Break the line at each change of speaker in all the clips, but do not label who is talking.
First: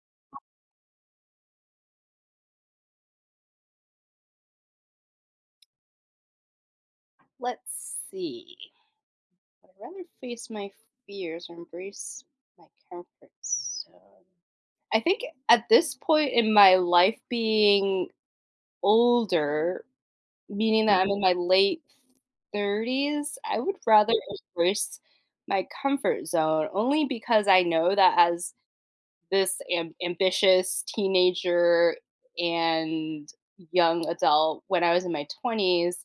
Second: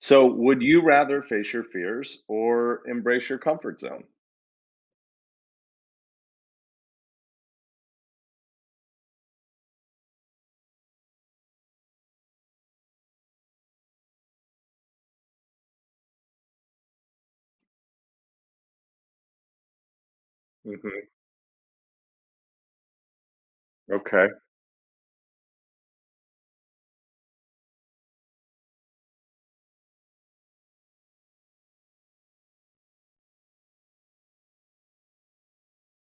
So, would you rather face your fears or embrace your comfort zone?
Let's see. I'd rather face my fears or embrace my comfort zone. I think at this point in my life, being older, meaning that I'm
Mhm.
in my late 30s, I would rather
Okay.
embrace my comfort zone only because I know that as this ambitious teenager and young adult, when I was in my 20s,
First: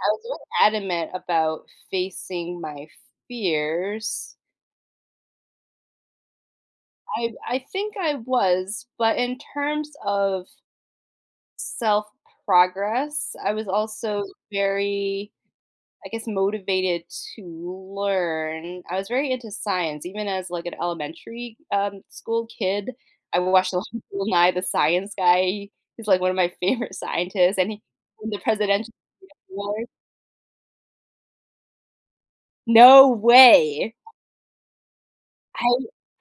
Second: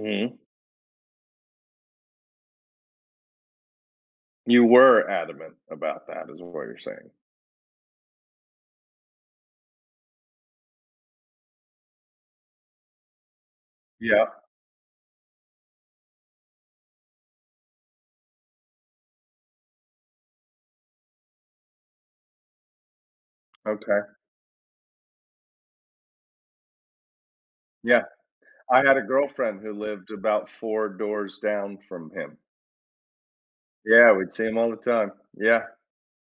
I was very adamant about facing my fears.
You were adamant about that is what you're saying.
I think I was, but in terms of self progress, I was also
Yeah.
very, I guess, motivated to learn. I was very into science, even as like an elementary school kid. I watched a lot
Okay.
of Bill Nye the Science Guy. He's like one of my favorite scientists, and he
Yeah.
won the
I
presidential
had a girlfriend who
award.
lived about 4 doors down from him.
No way!
Yeah, we'd see him all the time. Yeah.
I,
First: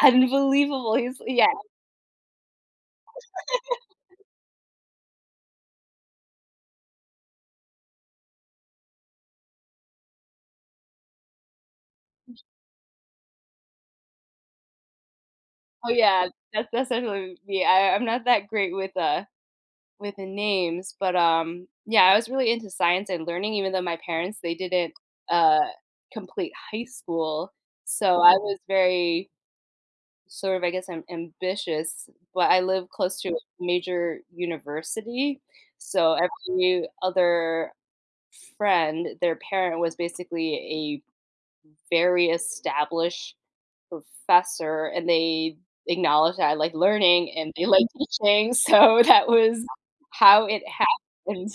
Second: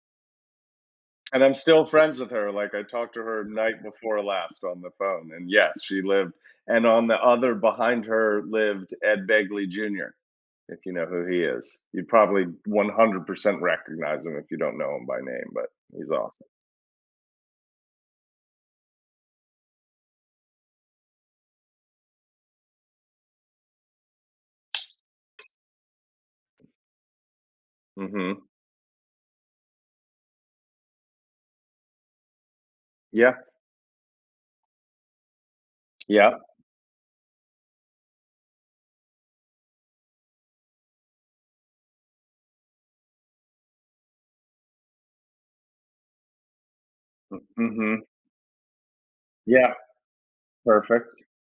unbelievable. He's,
And
yeah.
I'm still friends with her, like, I talked to her night before last on the phone, and yes, she lived and on the other behind her lived Ed Begley Jr., if you know who he is. You'd probably 100% recognize him if you don't know him by name, but
Oh
he's
yeah,
awesome.
that's definitely me. I'm not that great with the names, but, yeah, I was really into science and learning even though my parents, they didn't, uh, complete high school, so I, mhm,
Mhm.
was very sort of, I guess, I am ambitious, but I live close to a
Yeah.
major university, so
Yeah.
every other friend, their parent was basically a very established professor, and they acknowledged that I like learning and they like
Mhm.
teaching, so that was
Yeah.
how it
Perfect.
happened.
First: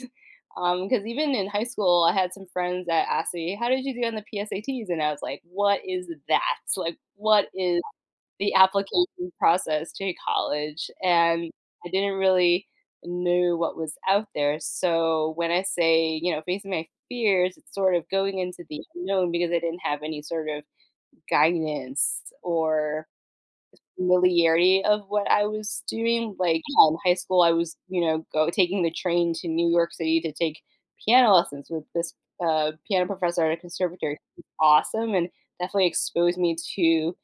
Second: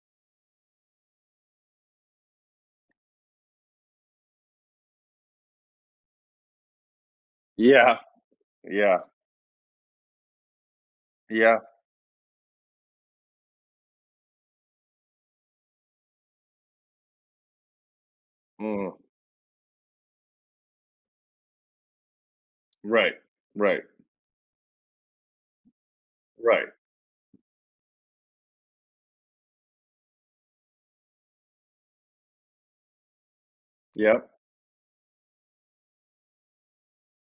Because even in high school, I had some friends that asked me, "How did you do on the PSATs?" And I was like, "What is that? Like, what is
Yeah.
the
Yeah.
application process to college?" And
Yeah.
I didn't really know what was out there. So when I say, facing my fears, it's sort of going into the
Mm.
unknown because I didn't have any sort of guidance or
Right. Right.
familiarity of what I was doing, like,
Right.
yeah, in high school, I was, you know, go taking the train to New York City to take piano lessons with this, piano professor at a conservatory.
Yep.
He's awesome and definitely exposed me to, you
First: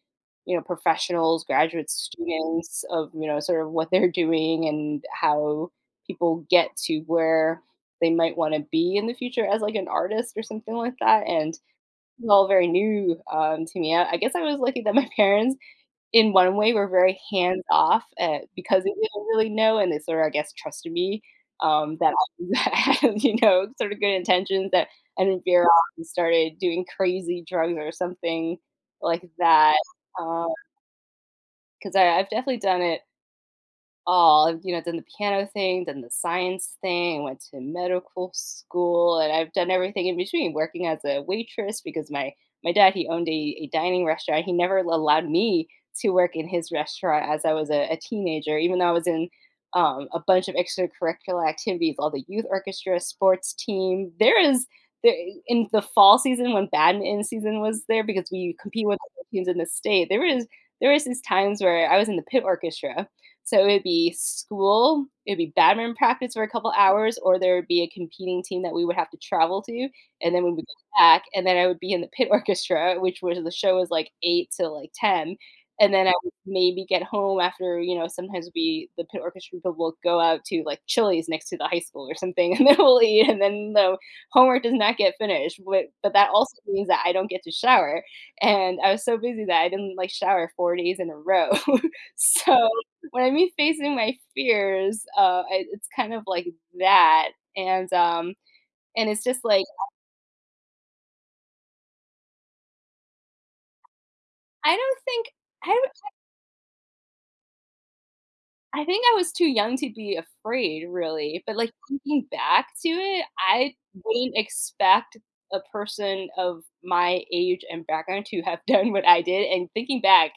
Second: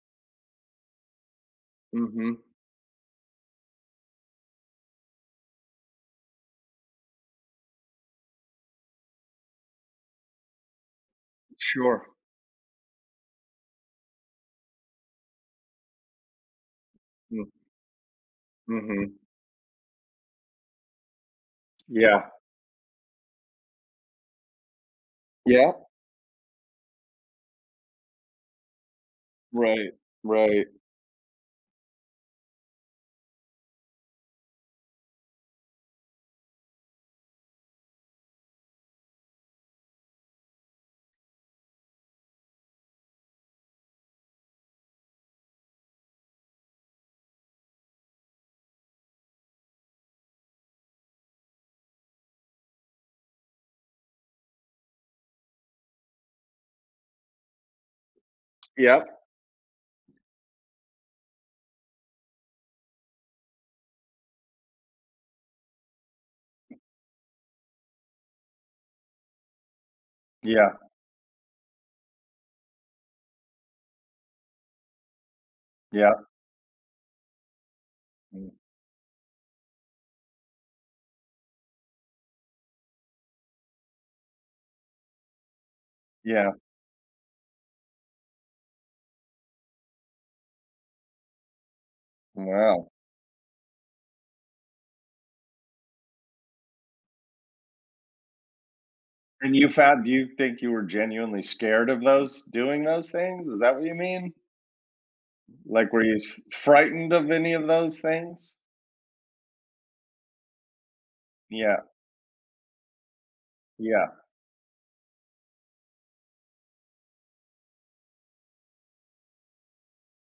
know, professionals, graduates,
Mhm.
students of, you know, sort of what they're doing and how people get to where they might wanna be in the future as, like, an artist or something like that, and
Sure.
was all very new, to me. I guess I was lucky that my parents, in one way, were very
Mm.
hands off, because they
Mhm.
didn't really know, and they sort of, I guess, trusted me, that
Yeah.
I that I had, you know, sort of good intentions, that I didn't veer off
Yep.
and started doing crazy drugs or something like that.
Right.
Because
Right.
I've definitely done it all. I've, you know, done the piano thing, done the science thing, went to medical school, and I've done everything in between. Working as a waitress because my dad he owned a dining restaurant. He never allowed me to work in his restaurant as I was a teenager, even though I was in, a bunch of extracurricular activities, all the youth orchestra, sports team. There, in the fall season when badminton season was there because we compete with
Yep.
other teams in the state, there was these times where I was in the pit orchestra, so it would be school, it would be badminton practice for a couple hours, or there would be a competing team that we would have to travel to, and then we would
Yeah,
go back, and then I would be in the pit orchestra, which was, the show was like 8 to like 10, and then
yeah,
I would maybe get home after, you know, sometimes
mm,
we the pit orchestra people will go out to like Chili's next to the high school or something, and then we'll eat, and then the homework does not get finished, but that
yeah,
also means that I don't get to shower, and I was so busy that I didn't like shower 4 days in a row. So
wow.
when I mean facing my fears, I it's kind of like that, and, um and it's just
And
like,
you found do you think you were genuinely scared of those doing those things? Is that what you mean?
I don't think, I
Like, were you f frightened of any of those things?
I think I was too young to be afraid, really, but, like,
Yeah,
thinking back to it, I
yeah,
wouldn't expect a person of my age and background to have done what I did, and thinking back,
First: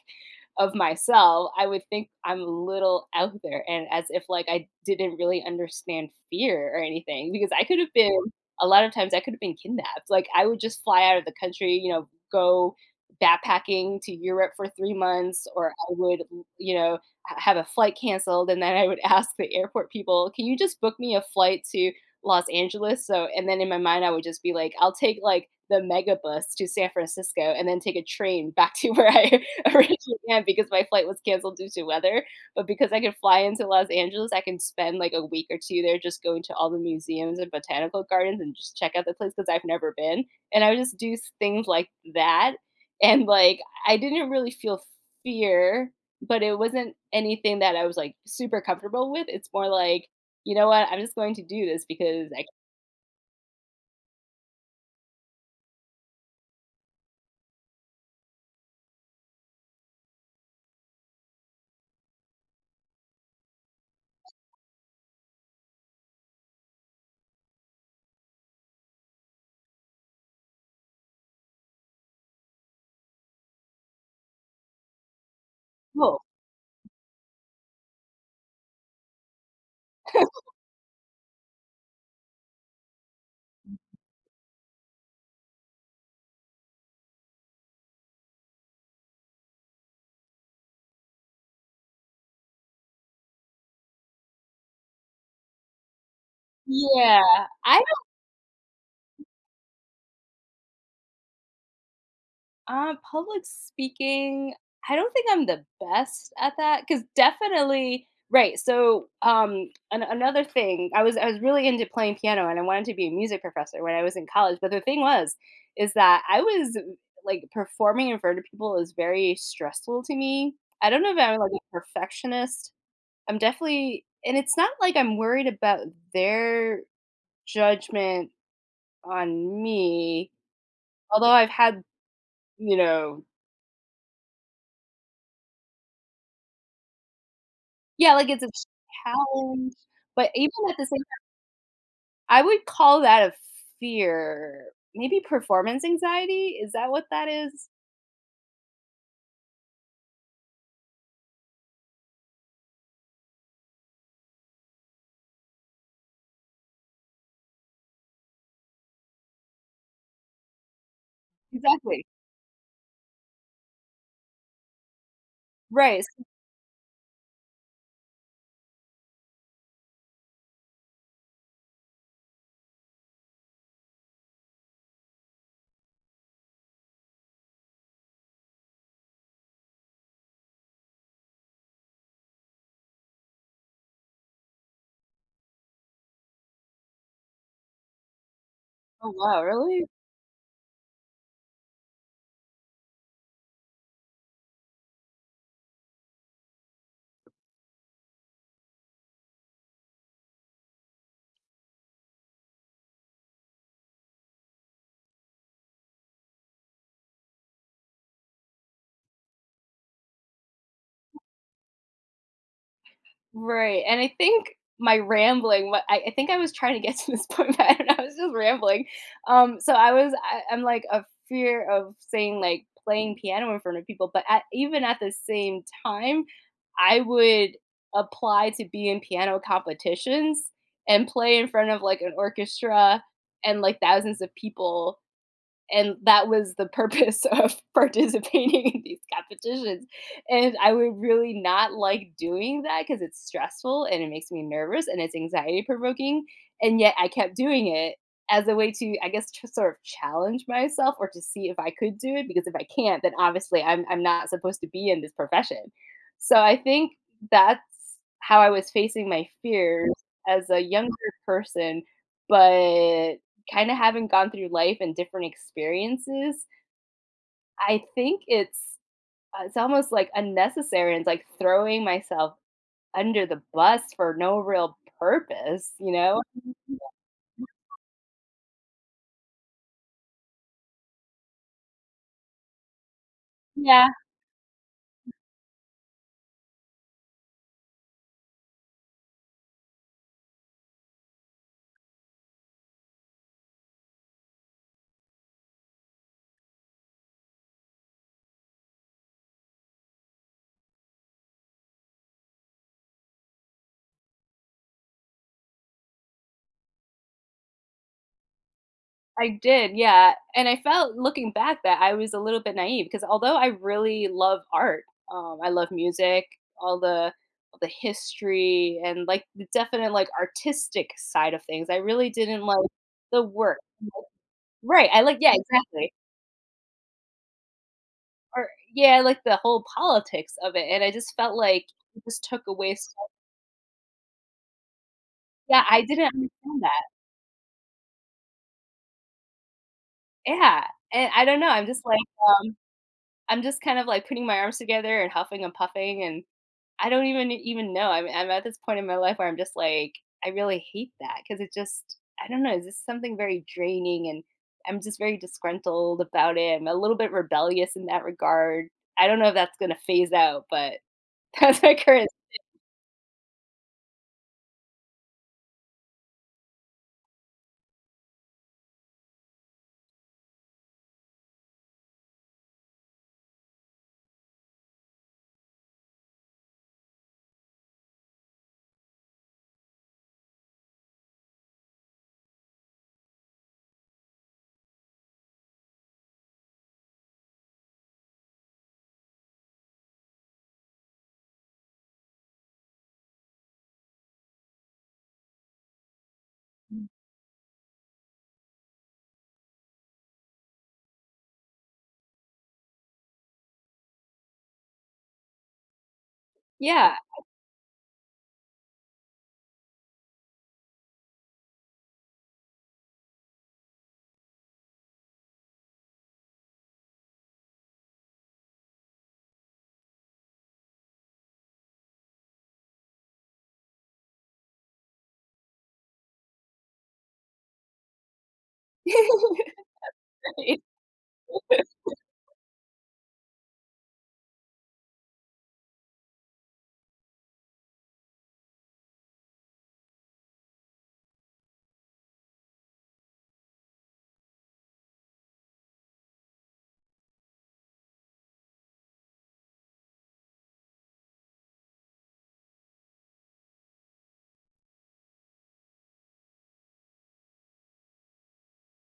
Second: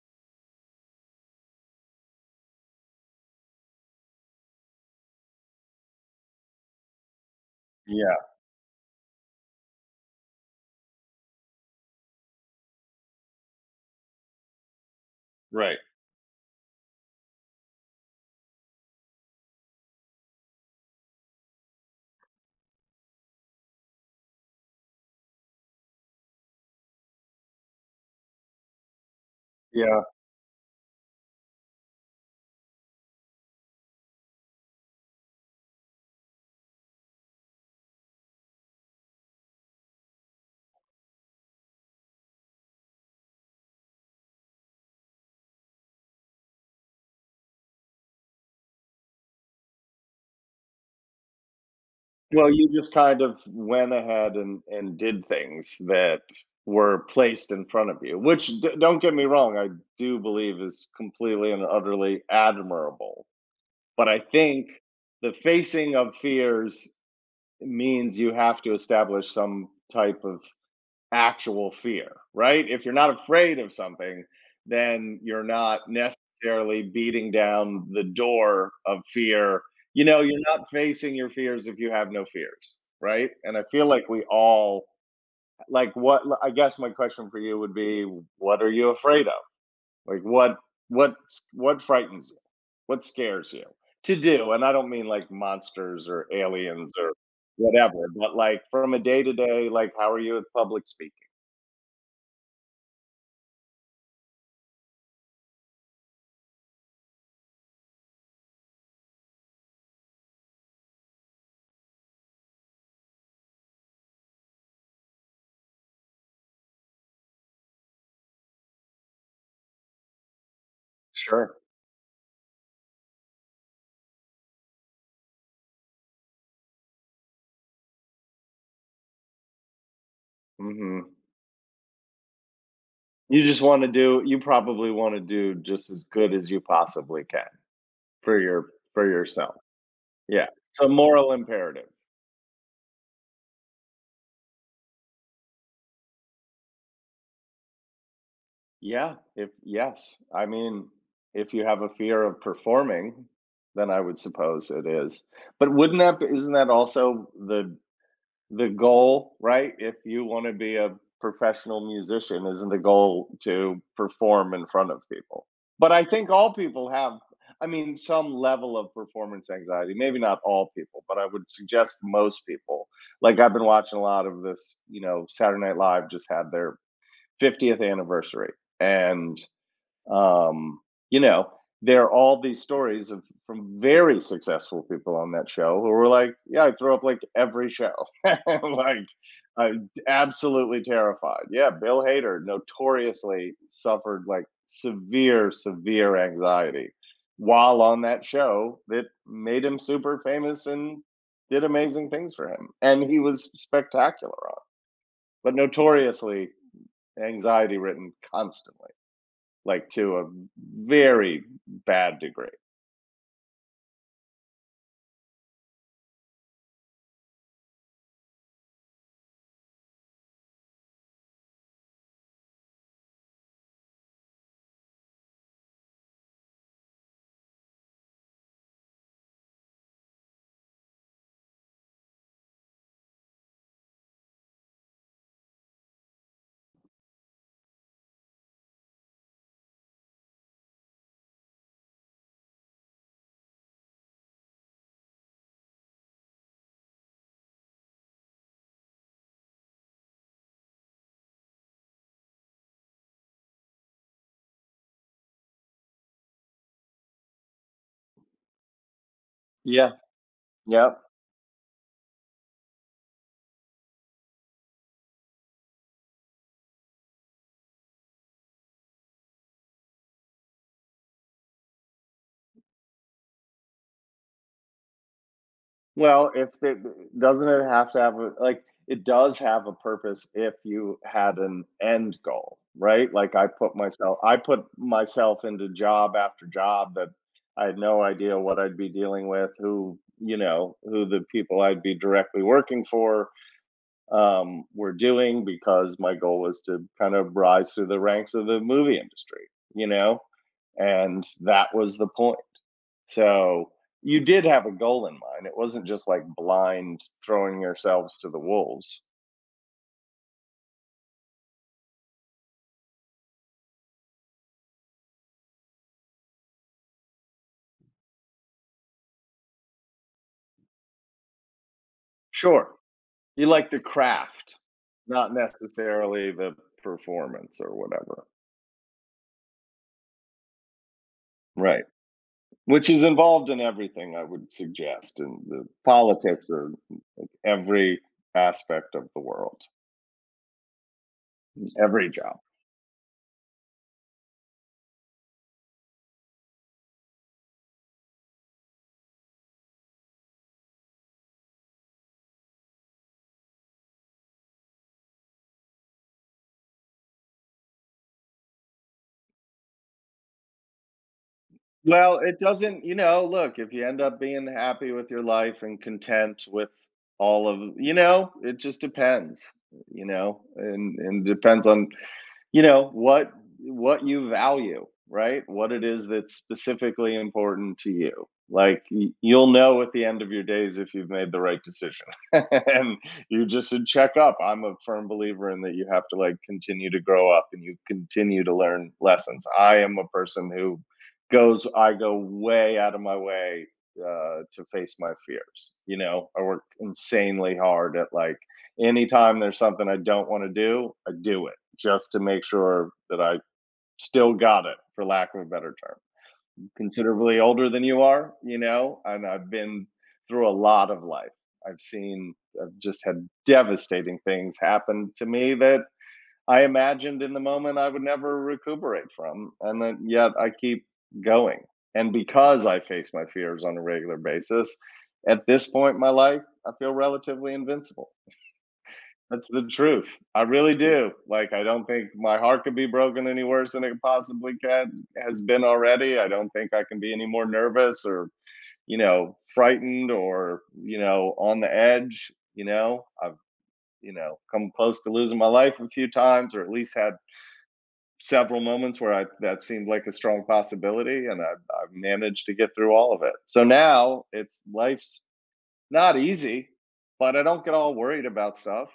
of myself, I would think I'm a little out there and as if like I didn't really understand fear or anything because I could have been,
yeah,
a lot of times I could have been kidnapped. Like I would just fly out of the country, you know, go backpacking to Europe for 3 months, or I
right,
would, you know, have a flight canceled and then I would ask the airport people, "Can you just book me a flight to Los Angeles?" So and then in my mind I would just be like, "I'll take like the mega bus to San Francisco and then take a train back to where I
yeah.
originally planned because my flight was canceled due to weather, but because I could fly into Los Angeles, I can spend, like, a week or 2 there just going to all the museums and botanical gardens and just check out the place because 'cause I've never been, and I would just do s things like that, and, like, I didn't really feel fear, but it wasn't anything that I was, like, super comfortable with, it's more like, 'You know what? I'm just going to do this because I can.'"
Well, you just kind of went ahead and did things that were placed in front of you, which d don't get me wrong, I do believe is completely and utterly admirable, but I think the facing of fears means you have to establish some type of actual fear, right? If you're not afraid of something, then you're not
Cool.
necessarily beating down the door of fear. You know, you're not facing your fears if you have no fears, right? And I feel like we all like what I guess my question for you would be what are you afraid of? Like what what frightens you? What scares you to do? And I don't mean like monsters or aliens or
Yeah. I,
whatever, but like from a day to day, like how are you at public speaking?
um, public speaking, I don't think I'm the best at that. Because definitely, right, so, an another thing, I was really into playing piano, and I wanted to be a music professor when I was in college, but the thing was, is that I was, like, performing in front of people is very stressful to me. I don't know if I'm, like,
Sure.
a perfectionist. I'm definitely, and it's not like I'm worried about their judgment on me,
Mhm.
although I've had, you know,
You just wanna do you probably wanna do just as good as you possibly can
yeah, like,
for
it's a
your for yourself.
challenge, but
Yeah.
even at
It's
the
a
same time,
moral imperative.
I would call that a fear. Maybe performance anxiety? Is that what that is?
Yeah, if yes. I mean, if you have a fear of performing, then I would suppose it is. But wouldn't that? Not that also the goal, right? If you want to be a professional
Exactly.
musician, isn't the goal to perform in front of people? But
Right.
I
It's,
think all people have, I mean, some level of performance anxiety. Maybe not all people, but I would suggest most people. Like, I've been watching a lot of this, you know, Saturday Night Live just had their 50th anniversary. And um, you know, there are all these stories of from very successful people on that show who were like, "Yeah, I throw up like every show." Like,
"Oh, wow, really?"
I'm absolutely terrified. Yeah, Bill Hader notoriously suffered, like, severe anxiety while on that show that made him super famous and did amazing things for him, and he was spectacular on but notoriously anxiety-ridden constantly, like, to a very bad degree.
Right, and I think my rambling, what, I think I was trying to get to this point, but I don't know, I was just rambling. So I was I I'm, like, a fear of saying, like, playing piano in front of people, but at even at the same time, I would apply to be in piano competitions and play in front of, like, an orchestra and, like, thousands of people, and that was the purpose of participating in these competitions, and I would really not like doing that because it's stressful and it makes me nervous and it's anxiety provoking, and yet I kept doing it as a way to, I guess, to sort of challenge myself or to see if I could do it, because if I can't then obviously I'm not supposed to be in this profession. So I think that's how I was facing my fears
Yeah.
as a
Yeah.
younger person, but kind of having gone through life and different experiences, I think it's, it's almost like unnecessary and it's like throwing myself under the bus for no real purpose, you know?
Well, if it doesn't it have to have a, like, it does have a purpose if you had an end goal, right? Like,
Yeah,
I put myself into job after job that I had no idea what I'd be dealing with, who, you know, who the people I'd be directly working for were doing, because my goal was to kind of rise through the ranks of the movie industry, you know? And that was the point. So you did have a goal in mind. It wasn't just like blind throwing yourselves to the wolves.
I did. Yeah. And I felt looking back that I was a little bit naive because although I really love art, I love music, all the all the history and like the definite like artistic side of things. I really didn't like
Sure,
the
you
work.
like the craft,
Right. I like,
not
yeah, exactly.
necessarily the performance or whatever.
Or yeah, like, the whole politics of it, and I just felt like
Right.
it just took away
Which
so,
is involved in everything, I would suggest, in
yeah,
the
I didn't
politics
understand
of
that.
every aspect of the world,
Yeah, and I don't know,
every job.
I'm just kind of, like, putting my arms together and huffing and puffing, and I don't even even know. I'm at this point in my life where I'm just like, I really hate that because it just, I don't know, is this something very draining, and I'm just very disgruntled about it. I'm a little bit rebellious in that regard. I don't know if that's gonna phase out, but that's my current.
Well, it doesn't, you know, look, if you end up being happy with your life and content with all of, you know, it just depends, you know, and depends on, you know, what you value, right, what it is that's specifically important to you. Like, you'll know at the end of your days if you've made the right decision and you just should check up. I'm a firm believer in that you have to, like, continue to grow up and you continue to learn lessons. I am a person who goes, I go way out of my way to face my fears. You know, I work insanely hard at, like, anytime there's something I don't want to do, I do it just to make sure that I still got it, for lack of a better term.
Yeah.
Considerably older than you are, you know, and I've been through a lot of life. I've seen, I've just had devastating things happen to me that I imagined in the moment I would never recuperate from. And then yet I keep going. And because I face my fears on a regular basis, at this point in my life, I feel relatively invincible. That's the truth. I really do. Like, I don't think my heart could be broken any worse than it possibly can has been already. I don't think I can be any more nervous or, you know, frightened or, you know, on the edge, you know. I've, you know, come close to losing my life a few times, or at least had several moments where I that seemed like a strong possibility, and I've managed to get through all of it. So now it's life's not easy, but I don't get all worried about stuff.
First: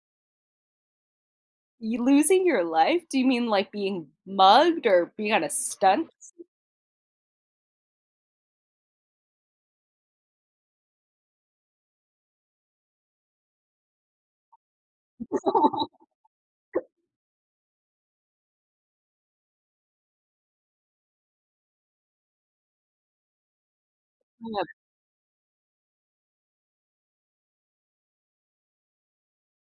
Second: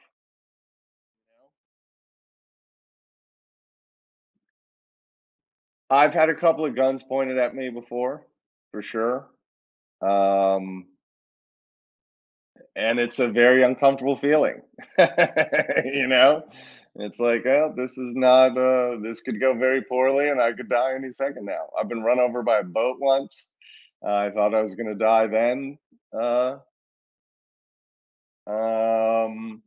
You losing your life? Do you mean, like, being mugged or being on a stunt?
I've had a couple of guns pointed at me before, for sure. Um, and it's a very uncomfortable feeling. You know, it's like, oh, this is not, this could go very poorly and I could die any second now. I've been run over by a boat once. I thought I
Yeah,
was going to die then. Uh, um,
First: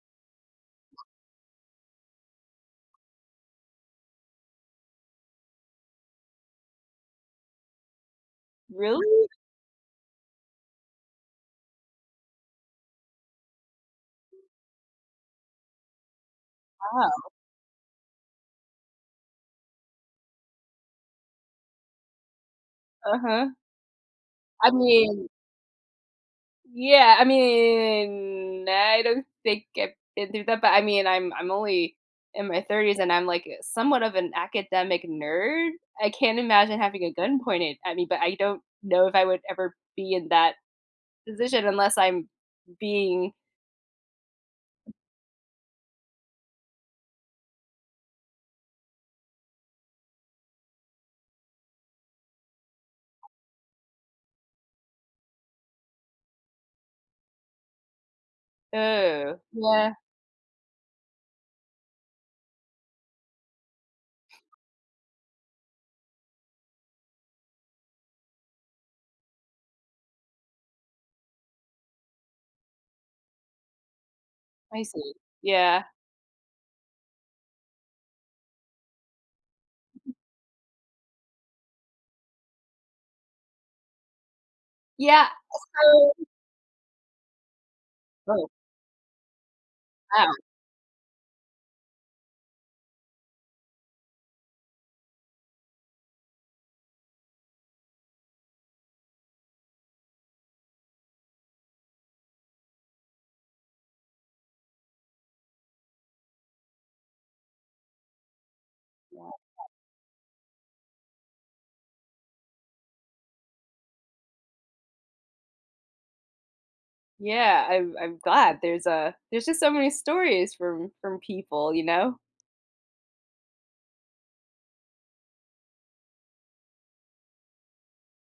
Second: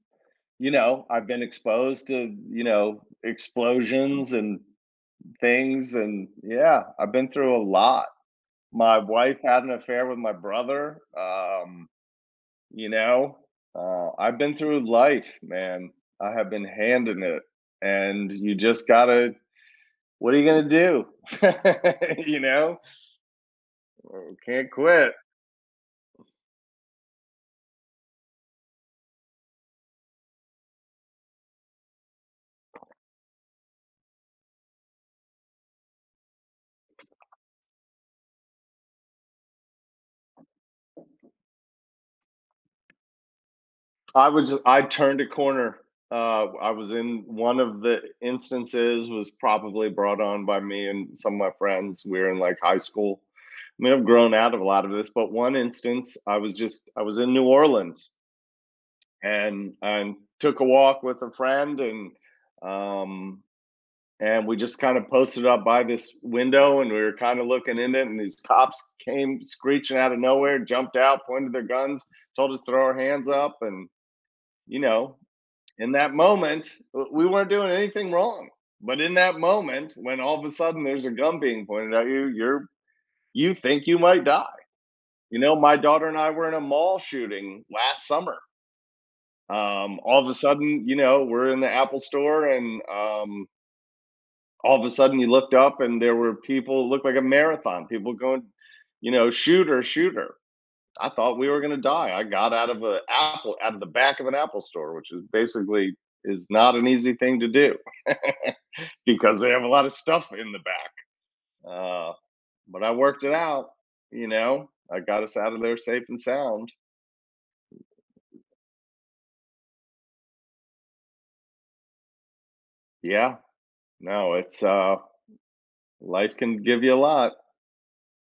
you know, I've been exposed to, you know, explosions and things. And yeah, I've been through a lot. My
really?
wife had an affair with my brother, you know, I've been through life, man. I have been handing
Wow,
it, and you just gotta, what are you gonna do? You know?
uh-huh. I
Can't quit.
mean, yeah, I mean, I don't think I've been through that, but, I mean, I'm only in my 30s, and I'm, like, somewhat of an academic nerd. I can't imagine having a gun pointed at me, but I don't know if I would ever be in that position unless I'm being,
I turned a corner. I was in One of the instances was probably brought on by me and some of my friends. We were in, like, high school. I mean, I've grown out of a lot of this, but one instance, I was in New Orleans,
oh, yeah,
and took a walk with a friend um and we just kind of posted up by this window, and we were kind of looking in it, and these cops came screeching out of nowhere, jumped out, pointed their guns, told us to throw our hands up, and, you
I see.
know,
Yeah.
in that moment, we weren't doing anything wrong, but in that moment when all of a sudden there's a gun being pointed at you, you're you think you might die.
Yeah,
You know, my daughter
so,
and I were in a mall shooting last summer. All of
oh.
a sudden, you know, we're in the Apple store, and all of a sudden you looked up and there were people, it looked like a marathon, people going, you know, shooter, shooter. I thought we were going to die. I got out of a Apple, out of the back of an Apple store, which is basically is not an easy thing to do because they have a lot of stuff in the back. Uh, but I worked it out, you know, I got us out of there safe and sound.
Yeah, I'm glad. There's, a, there's just so many stories from people, you know?
Yeah, no, it's life can give you a lot.